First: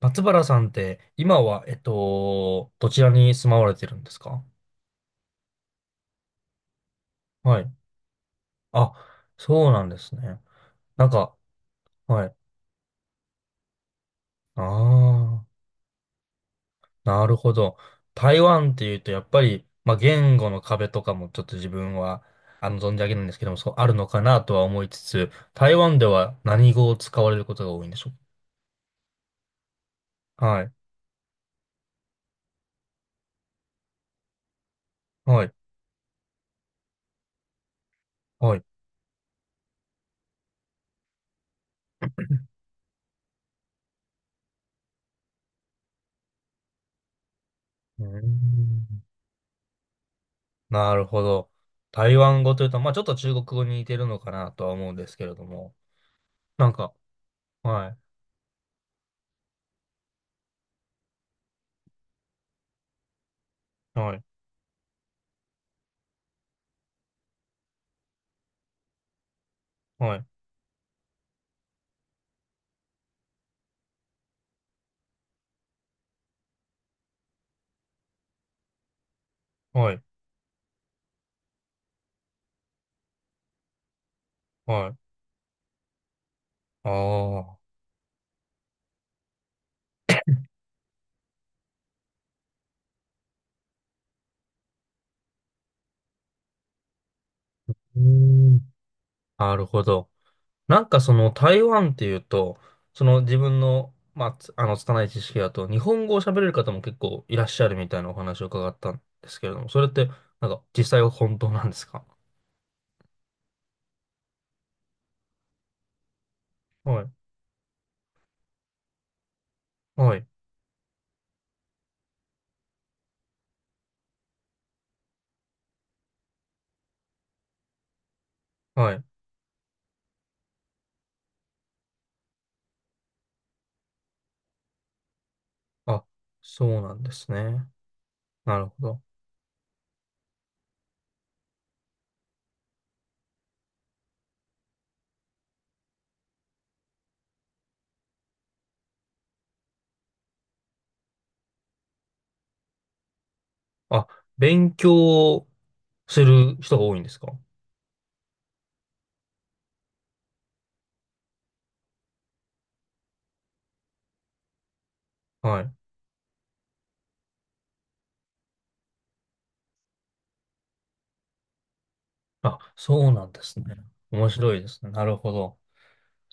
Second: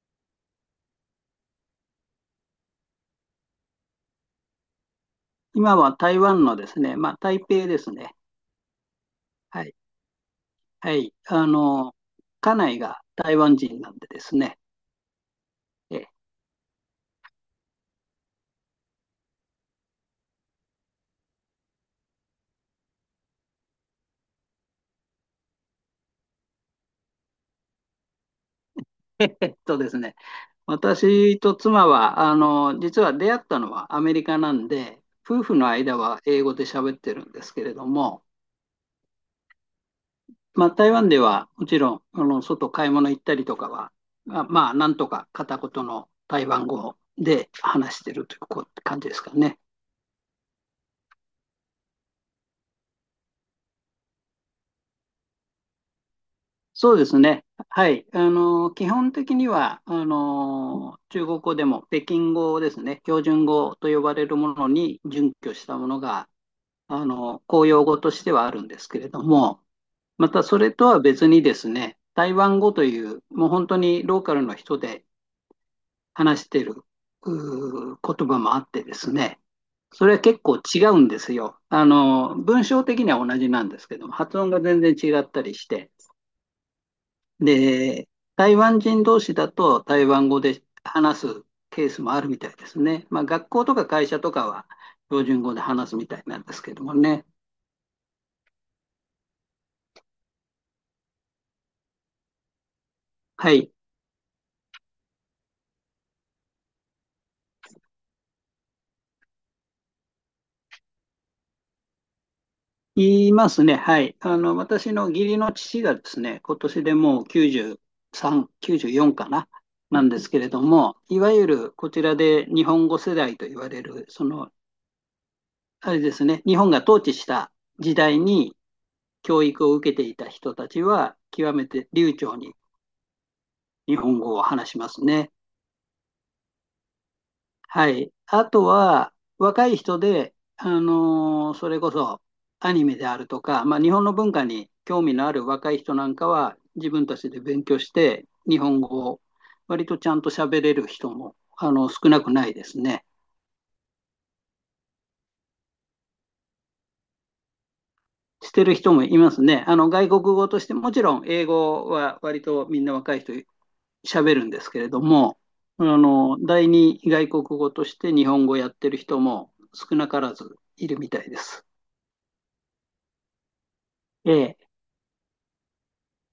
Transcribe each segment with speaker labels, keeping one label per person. Speaker 1: 松原さんって、今は、どちらに住まわれてるんですか？
Speaker 2: 今は台湾のですね、まあ、台
Speaker 1: は
Speaker 2: 北
Speaker 1: い。
Speaker 2: ですね。
Speaker 1: あ、
Speaker 2: は
Speaker 1: そう
Speaker 2: い。
Speaker 1: なんですね。
Speaker 2: は
Speaker 1: なん
Speaker 2: い。
Speaker 1: か、
Speaker 2: あの、
Speaker 1: はい。
Speaker 2: 家内が台湾人なんでですね。
Speaker 1: ああ、
Speaker 2: え
Speaker 1: なるほど。台湾っていうと、やっぱり、まあ、言語の壁とかもちょっと自分は、存じ上げないんですけども、そう、あるのかなとは思いつつ、台湾では何語を使われることが多いんでしょう
Speaker 2: えっとですね、
Speaker 1: か？はい。
Speaker 2: 私と妻は、あの、実は出会ったのはアメリカなんで、夫
Speaker 1: はい。
Speaker 2: 婦の間は英語で喋ってるんですけれども、
Speaker 1: はい。う
Speaker 2: まあ、台湾ではもちろん、あの、外買い物行ったりとかは、まあ、なんとか片言の台湾語で話
Speaker 1: ー
Speaker 2: してるという感
Speaker 1: ん。
Speaker 2: じですかね。
Speaker 1: なるほど。台湾語というと、まあ、ちょっと中国語に似てるのかなとは思うんですけれども、なんか、
Speaker 2: そうですね。
Speaker 1: は
Speaker 2: は
Speaker 1: い、
Speaker 2: い。あの、基本的には、あの、中国語でも北京語ですね、標準語と呼ば
Speaker 1: はい、
Speaker 2: れるものに準拠したものが、あの、公用語としてはあるんですけれども、
Speaker 1: はい、
Speaker 2: またそれとは別にですね、台湾語という、もう本当にローカルの人で話している言葉もあってですね、
Speaker 1: はい、
Speaker 2: それは結構違うんですよ。あの、文章的には同じなんですけども、発音が全
Speaker 1: は
Speaker 2: 然
Speaker 1: い。
Speaker 2: 違ったりして。
Speaker 1: ああ、
Speaker 2: で、台湾人同士だと台湾語で話すケースもあるみたいですね。まあ、学校とか会社とかは標準語で話すみたいなんですけどもね。
Speaker 1: うーん、なるほど。なんかその台湾っていうと、その自
Speaker 2: は
Speaker 1: 分
Speaker 2: い。
Speaker 1: の、まあ、つあの、拙い知識だと、日本語を喋れる方も結構いらっしゃるみたいなお話を伺ったんですけれども、それって、なんか実際は本当なんですか？
Speaker 2: 言いますね。はい。あの、私の義理の父がですね、今年で
Speaker 1: はい、
Speaker 2: もう93、94かな、なん
Speaker 1: は
Speaker 2: で
Speaker 1: い、
Speaker 2: すけれども、いわゆるこちらで日本語世代と言われる、その、あれですね、日本が統治した時代に
Speaker 1: はい。
Speaker 2: 教育を受けていた人たちは、極めて流暢に日本語を話しますね。
Speaker 1: あ、そうなんですね。
Speaker 2: はい。あ
Speaker 1: な
Speaker 2: と
Speaker 1: るほど。
Speaker 2: は、若い人で、あの、それこそアニメであるとか、まあ、日本の文化に興味のある若い人なんかは、自分たちで勉強して、日本語を割とちゃんと喋れる人も、あの、少なくないですね。
Speaker 1: あ、勉強する人が多いんですか？
Speaker 2: してる人もいますね。あの、外国語として、もちろん英語は割とみんな若い人喋るんですけれども、
Speaker 1: はい。
Speaker 2: あの、第二外国語として日本語をやってる人も少なからずいるみたいです。
Speaker 1: あ、そうなんですね。面
Speaker 2: え
Speaker 1: 白
Speaker 2: え、
Speaker 1: いですね。なるほど。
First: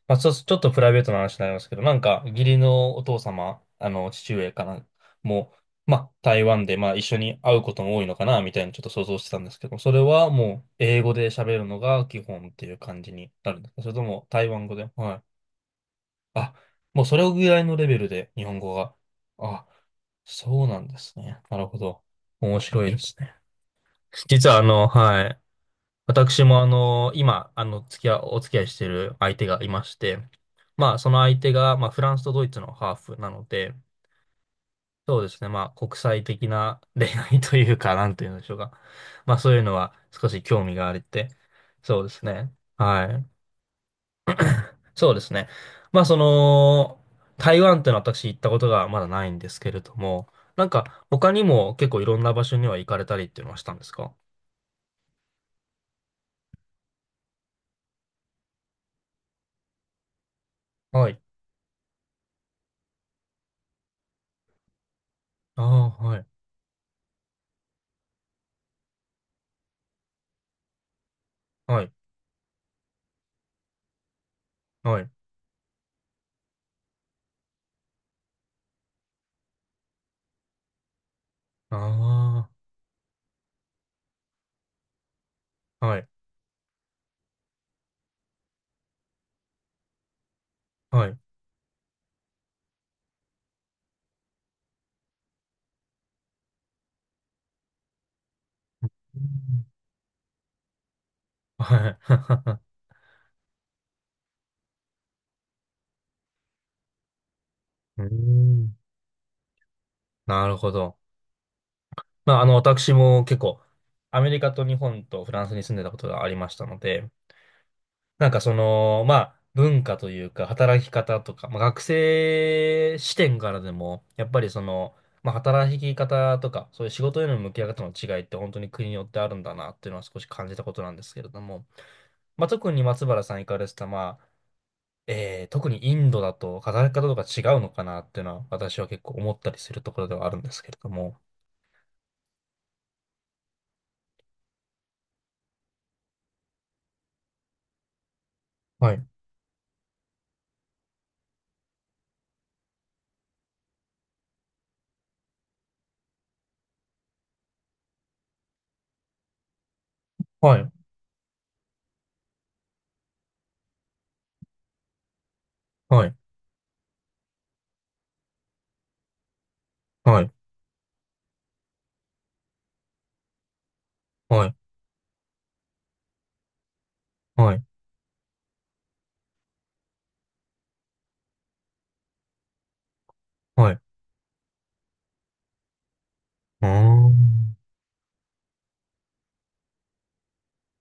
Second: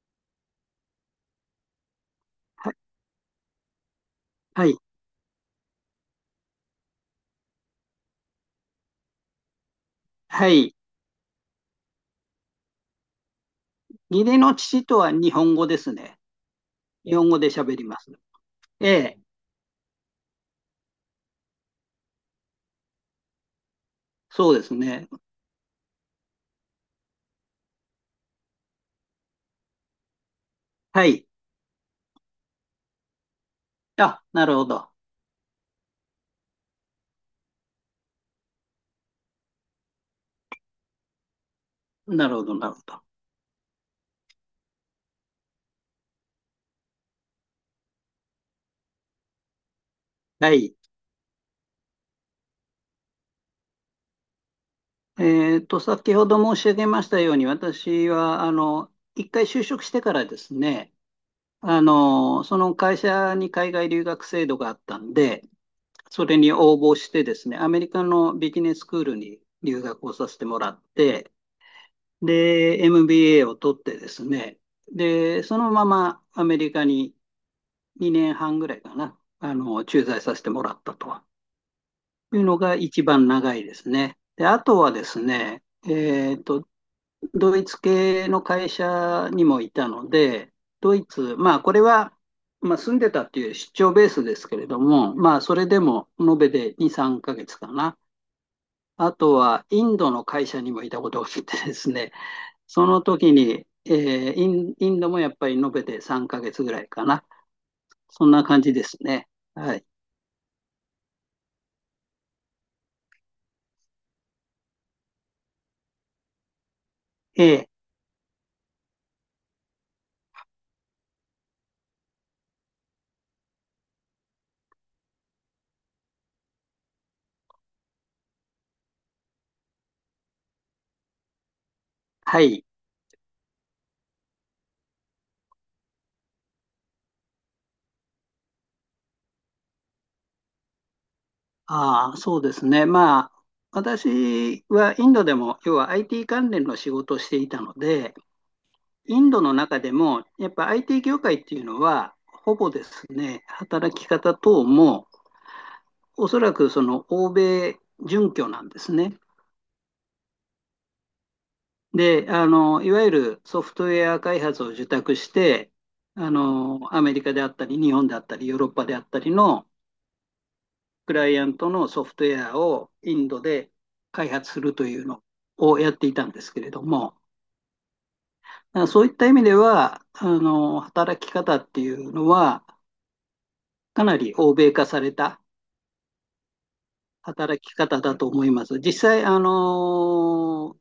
Speaker 1: まあ、そうちょっとプライベートな話になりますけど、なんか、義理
Speaker 2: は、
Speaker 1: のお父様、父上か
Speaker 2: はい、
Speaker 1: な、もう、まあ、台湾で、まあ、一緒に会うことも多いのかな、みたいにちょっと想像してたんですけど、それは
Speaker 2: は
Speaker 1: もう、
Speaker 2: い。
Speaker 1: 英語で喋るのが基本っていう感じになるんですか？それと
Speaker 2: 義
Speaker 1: も、
Speaker 2: 理
Speaker 1: 台
Speaker 2: の
Speaker 1: 湾語
Speaker 2: 父
Speaker 1: で？
Speaker 2: とは
Speaker 1: はい。
Speaker 2: 日本語ですね。
Speaker 1: あ、もう
Speaker 2: 日
Speaker 1: それ
Speaker 2: 本語
Speaker 1: ぐ
Speaker 2: で
Speaker 1: らいの
Speaker 2: 喋り
Speaker 1: レベ
Speaker 2: ま
Speaker 1: ル
Speaker 2: す。
Speaker 1: で、日本語
Speaker 2: え
Speaker 1: が。
Speaker 2: え、
Speaker 1: あ、そうなんですね。なるほど。面白いですね。実
Speaker 2: そう
Speaker 1: は、
Speaker 2: ですね。
Speaker 1: はい。私も今、付き合い、お付き合いしてる相手がいまして、まあ、
Speaker 2: は
Speaker 1: その
Speaker 2: い。
Speaker 1: 相手が、まあ、フランスとドイツのハーフなので、
Speaker 2: あ、なるほど。
Speaker 1: そうですね、まあ、国際的な 恋愛というか、なんていうんでしょうか。まあ、そういうのは少し興味があれて、そうです
Speaker 2: なるほ
Speaker 1: ね。
Speaker 2: ど、なるほど。
Speaker 1: はい。そうですね。まあ、その、台湾ってのは私行ったことがまだないんですけれども、
Speaker 2: は
Speaker 1: なん
Speaker 2: い。
Speaker 1: か、他にも結構いろんな場所には行かれたりっていうのはしたんですか？
Speaker 2: えっと、先ほど申し上げましたように、私は、あの、一回就職してからですね、
Speaker 1: はい。
Speaker 2: あの、その会社に海外留学制度があったんで、
Speaker 1: ああ、はい。
Speaker 2: それに応募してですね、アメリカのビジネススクールに留学をさせてもらって、
Speaker 1: はい。
Speaker 2: で、MBA を取ってですね、
Speaker 1: はい。
Speaker 2: で、そのままアメリカに2年半ぐらいかな、あの、駐在させてもらったという
Speaker 1: あ
Speaker 2: のが一番長いですね。で、あとはですね、
Speaker 1: あ。はい
Speaker 2: えっと、ドイツ系の会社にもいたので、ドイ
Speaker 1: はい。
Speaker 2: ツ、まあ、これは、まあ、住んでたっていう出張ベースですけれども、まあ、それでも延べで2、3ヶ月かな。あとはインドの会社にもいたことがあってで
Speaker 1: は
Speaker 2: す
Speaker 1: い。
Speaker 2: ね、その時に、インドもやっぱり延べて3ヶ月ぐらいかな。
Speaker 1: うー
Speaker 2: そんな感じ
Speaker 1: ん。
Speaker 2: ですね。はい。
Speaker 1: なるほど。まあ、私も結構、アメリカと日本とフランスに住んでたことがありましたので、
Speaker 2: ええ、
Speaker 1: なんかその、まあ、文化というか、働き方とか、まあ、学生視点からでも、やっぱりその、まあ、働き方とか、そういう仕事への向き合い方の違いって本当に国によってあるんだなっていうのは少し感じたことなんですけれども、
Speaker 2: は
Speaker 1: まあ、
Speaker 2: い。
Speaker 1: 特に松原さん行かれてた、まあ、特にインドだと働き方とか違うのかなっていうのは私は結構思ったりするところではあるんですけれども。
Speaker 2: ああ、そうですね。まあ、私はインドでも、要は IT 関連の仕事をしていたので、
Speaker 1: はい、
Speaker 2: インドの中でも、やっぱ IT 業界っていうのは、ほぼですね、働き方等も、おそらくその欧米準拠なんですね。
Speaker 1: はい、
Speaker 2: で、あの、いわゆるソフトウェア開発を受託して、
Speaker 1: はい、
Speaker 2: あの、アメリカであったり、日本であったり、ヨーロッパであったりの
Speaker 1: はい、
Speaker 2: クライアントのソフトウェアをインドで開
Speaker 1: は
Speaker 2: 発
Speaker 1: い、
Speaker 2: するというのをやっていたんですけれども、
Speaker 1: はい、
Speaker 2: そういった意味では、あの、働き方っていうのは、
Speaker 1: はい。う
Speaker 2: かなり欧米化された
Speaker 1: ーん。
Speaker 2: 働き方だと思います。実際、あの、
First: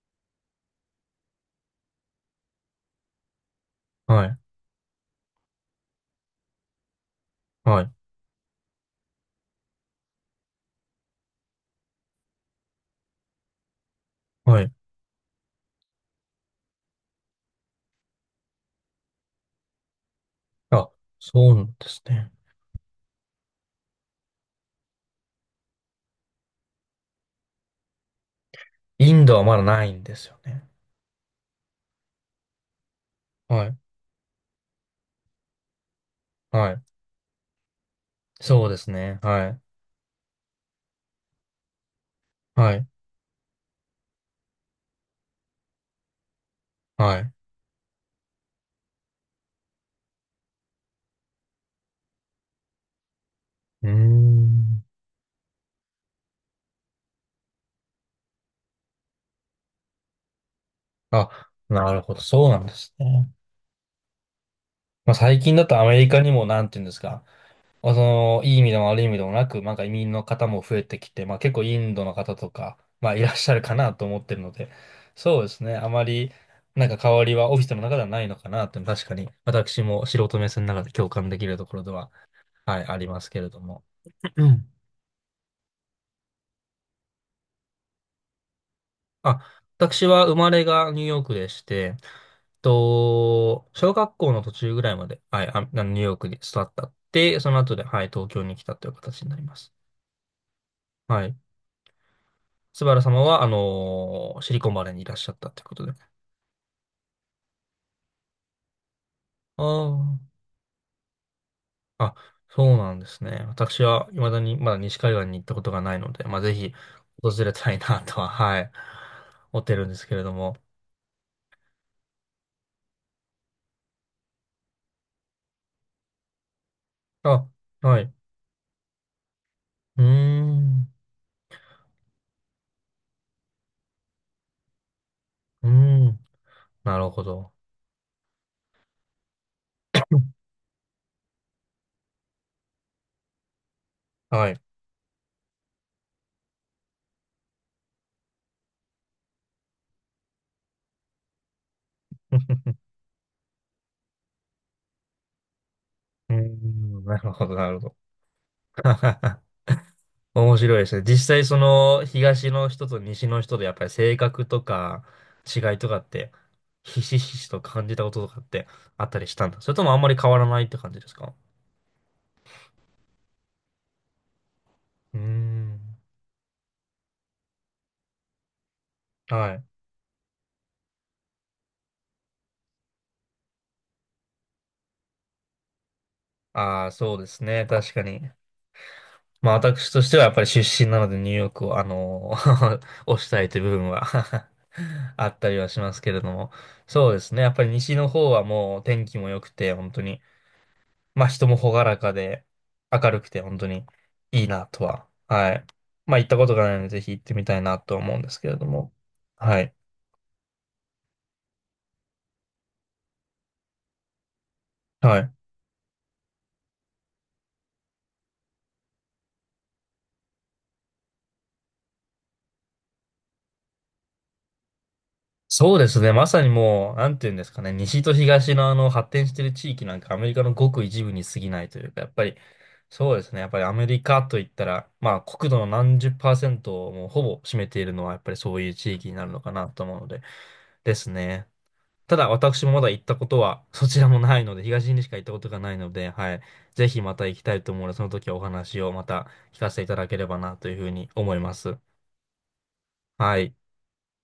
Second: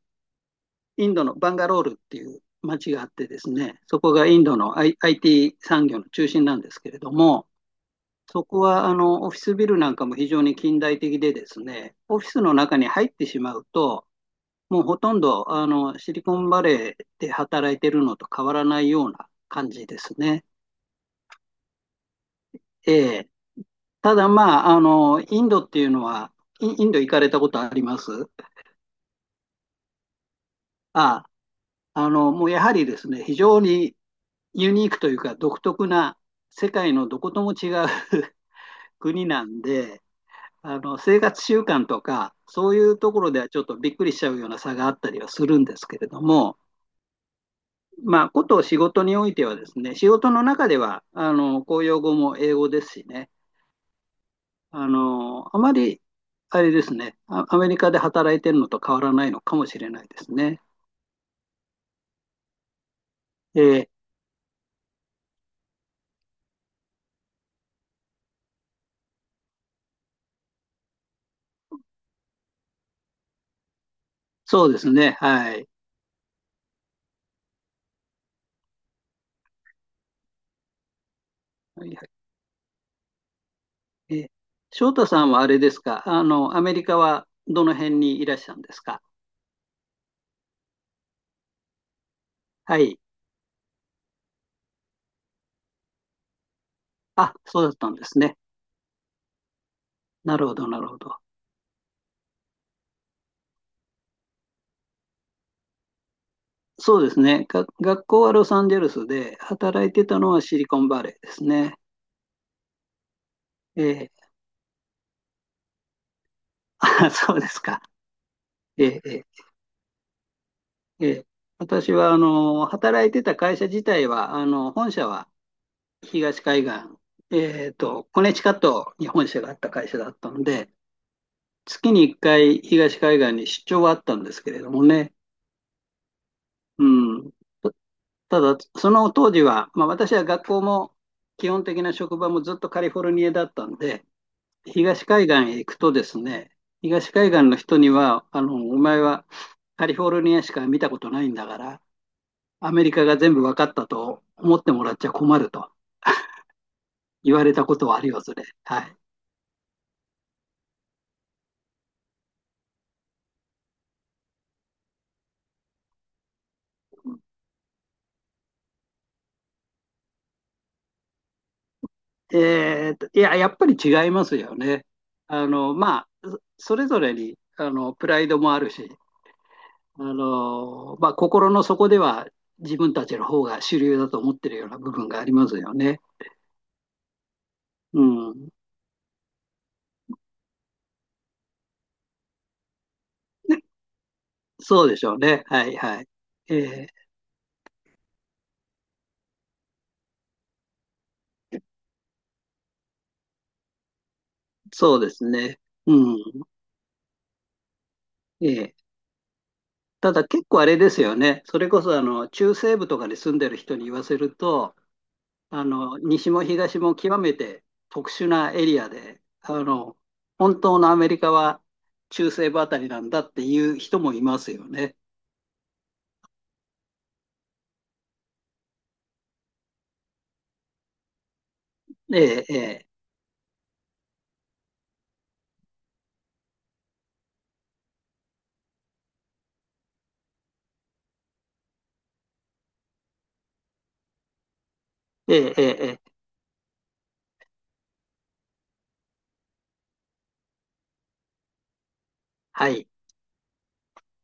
Speaker 2: インドのバンガロールっていう町があってですね、そこ
Speaker 1: は
Speaker 2: が
Speaker 1: い、
Speaker 2: インドの、IT 産業の中心なんですけれども、
Speaker 1: はい、
Speaker 2: そこはあのオフィスビルなんかも非常に近代的でですね、オフィスの中に入ってしまうと、
Speaker 1: はい。
Speaker 2: もうほとんどあのシリコンバレーで働いてるのと変わらないような感じですね。
Speaker 1: あ、そうなんですね。
Speaker 2: えー、ただまあ、あの、インドっていうのは、インド行かれたことあります？
Speaker 1: インドはまだないんですよね。
Speaker 2: ああの、もうやはりですね、非常
Speaker 1: はい、
Speaker 2: にユニークというか独特な世
Speaker 1: はい。
Speaker 2: 界のどことも違う
Speaker 1: そうですね。
Speaker 2: 国な
Speaker 1: はい、
Speaker 2: んで、あの、生活習慣とか、そ
Speaker 1: は
Speaker 2: うい
Speaker 1: い、
Speaker 2: うところではちょっとびっくりしちゃうような差があったりはするんですけれども、
Speaker 1: はい。う
Speaker 2: まあ、こと仕事においてはですね、仕事の中では、あの、公用語も英語ですしね、
Speaker 1: ーん。
Speaker 2: あの、あまり、あれですね、アメリカで働いてるのと変わらないのかもしれないですね。
Speaker 1: あ、なるほど。そうなんですね。
Speaker 2: えー
Speaker 1: まあ、最近だとアメリカにも、なんていうんですか。まあその、いい意味でも悪い意味でもなく、なんか移民の方も増えてきて、まあ結構インドの方とか、まあいらっしゃるかなと思ってるの
Speaker 2: そ
Speaker 1: で、
Speaker 2: うですね、
Speaker 1: そうで
Speaker 2: は
Speaker 1: す
Speaker 2: い。
Speaker 1: ね。あまり、なんか変わりはオフィスの中ではないのかなっていうのは確かに、私も素人目線の中で共感できるところでは、はい、ありますけれども。
Speaker 2: えー
Speaker 1: うん。
Speaker 2: 翔太さんはあれですか、あの、アメリカはどの辺にいらっしゃるんですか？
Speaker 1: あ、私は生まれがニューヨークでして、
Speaker 2: はい。
Speaker 1: と、小学校の途中ぐらいまで、はい、あ、あのニューヨークに育ったっ
Speaker 2: あ、
Speaker 1: て、その
Speaker 2: そうだ
Speaker 1: 後
Speaker 2: っ
Speaker 1: で、
Speaker 2: たん
Speaker 1: は
Speaker 2: で
Speaker 1: い、
Speaker 2: す
Speaker 1: 東
Speaker 2: ね。
Speaker 1: 京に来たという形になります。
Speaker 2: なるほど、なるほど。
Speaker 1: はい。スバル様は、シリコンバレーにいらっしゃったということで。
Speaker 2: そうですね。学校はロサンゼルスで、
Speaker 1: あ
Speaker 2: 働いてたのはシリコンバレーですね。
Speaker 1: あ。あ、そうなんですね。私
Speaker 2: え
Speaker 1: は、
Speaker 2: ー、
Speaker 1: 未だに、まだ西海岸に行ったことがないので、まあ、ぜひ、
Speaker 2: あ、そう
Speaker 1: 訪
Speaker 2: で
Speaker 1: れ
Speaker 2: す
Speaker 1: たい
Speaker 2: か。
Speaker 1: なとは、はい、
Speaker 2: えーえ
Speaker 1: 思ってるんですけれども。
Speaker 2: ーえー私は、あの、働いてた会社自体は、あの、本社は東海岸、
Speaker 1: あ、
Speaker 2: えー
Speaker 1: は
Speaker 2: と、
Speaker 1: い。
Speaker 2: コネチカットに本社があった会社
Speaker 1: うー
Speaker 2: だったので、
Speaker 1: ん、
Speaker 2: 月に1回東海岸に出張はあったんですけれどもね、
Speaker 1: うーん、
Speaker 2: う
Speaker 1: なるほ
Speaker 2: ん。
Speaker 1: ど。
Speaker 2: ただ、その当時は、まあ、私は学校も基本的な職場もずっとカリフォルニアだったんで、
Speaker 1: はい。
Speaker 2: 東海岸へ行くとですね、東海岸の人には、あの、お前はカリフォルニアしか見たことないんだから、ア メリカが全部分かったと思ってもらっちゃ困ると
Speaker 1: うーん、なる
Speaker 2: 言わ
Speaker 1: ほ
Speaker 2: れ
Speaker 1: ど、
Speaker 2: た
Speaker 1: な
Speaker 2: こ
Speaker 1: る
Speaker 2: と
Speaker 1: ほど。
Speaker 2: はありますね。はい。
Speaker 1: 面白いですね。実際その東の人と西の人でやっぱり性格とか違いとかってひしひしと感じたこととかってあったりしたんだ。それともあんまり変わらないって感じですか？
Speaker 2: えーと、いや、やっぱり違いますよね。
Speaker 1: うー
Speaker 2: あの、
Speaker 1: ん。
Speaker 2: まあ、それぞれに、あの、プライドもあるし、
Speaker 1: はい。
Speaker 2: あの、まあ、心の底では自分たちの方が主流だと思ってるような部分がありますよね。
Speaker 1: ああ、そうですね。確か
Speaker 2: う
Speaker 1: に。
Speaker 2: ん。
Speaker 1: まあ私としてはやっぱり出身なのでニューヨークを推したいという部分は
Speaker 2: そうでしょ う
Speaker 1: あっ
Speaker 2: ね。
Speaker 1: たり
Speaker 2: は
Speaker 1: は
Speaker 2: い
Speaker 1: します
Speaker 2: はい。
Speaker 1: けれども。
Speaker 2: えー
Speaker 1: そうですね。やっぱり西の方はもう天気も良くて本当に。まあ人も朗らかで明るくて本当にいいなと
Speaker 2: そう
Speaker 1: は、
Speaker 2: です
Speaker 1: は
Speaker 2: ね。
Speaker 1: い。
Speaker 2: う
Speaker 1: まあ行った
Speaker 2: ん。
Speaker 1: ことがないのでぜひ行ってみたいなと思うんです
Speaker 2: え
Speaker 1: けれど
Speaker 2: ー
Speaker 1: も。はい。
Speaker 2: ただ結構あれですよね。それこそあの中西部とかに住んでる人に言わせると、
Speaker 1: はい。
Speaker 2: あの西も東も極めて特殊なエリアで、あの本当のアメリカは中西部あたりなんだっていう人もいますよね。
Speaker 1: そうですね。まさにもう、なんていうんですかね。西と東のあの発展している地域なんかアメリカのごく一部に過ぎないというか、やっ
Speaker 2: え
Speaker 1: ぱり
Speaker 2: ーえ
Speaker 1: そうですね。やっぱりアメリカといったら、まあ国土の何十パーセントをもうほぼ占めているのはやっぱりそういう地域になるのかなと思うので、ですね。ただ私もまだ行ったことはそちらもないので、東にしか行った
Speaker 2: ーえ
Speaker 1: こと
Speaker 2: ーえー
Speaker 1: がないの
Speaker 2: え
Speaker 1: で、
Speaker 2: ー
Speaker 1: はい。ぜひまた行きたいと思うので、その時はお話をまた聞かせていただければなというふうに思います。
Speaker 2: はい。
Speaker 1: はい。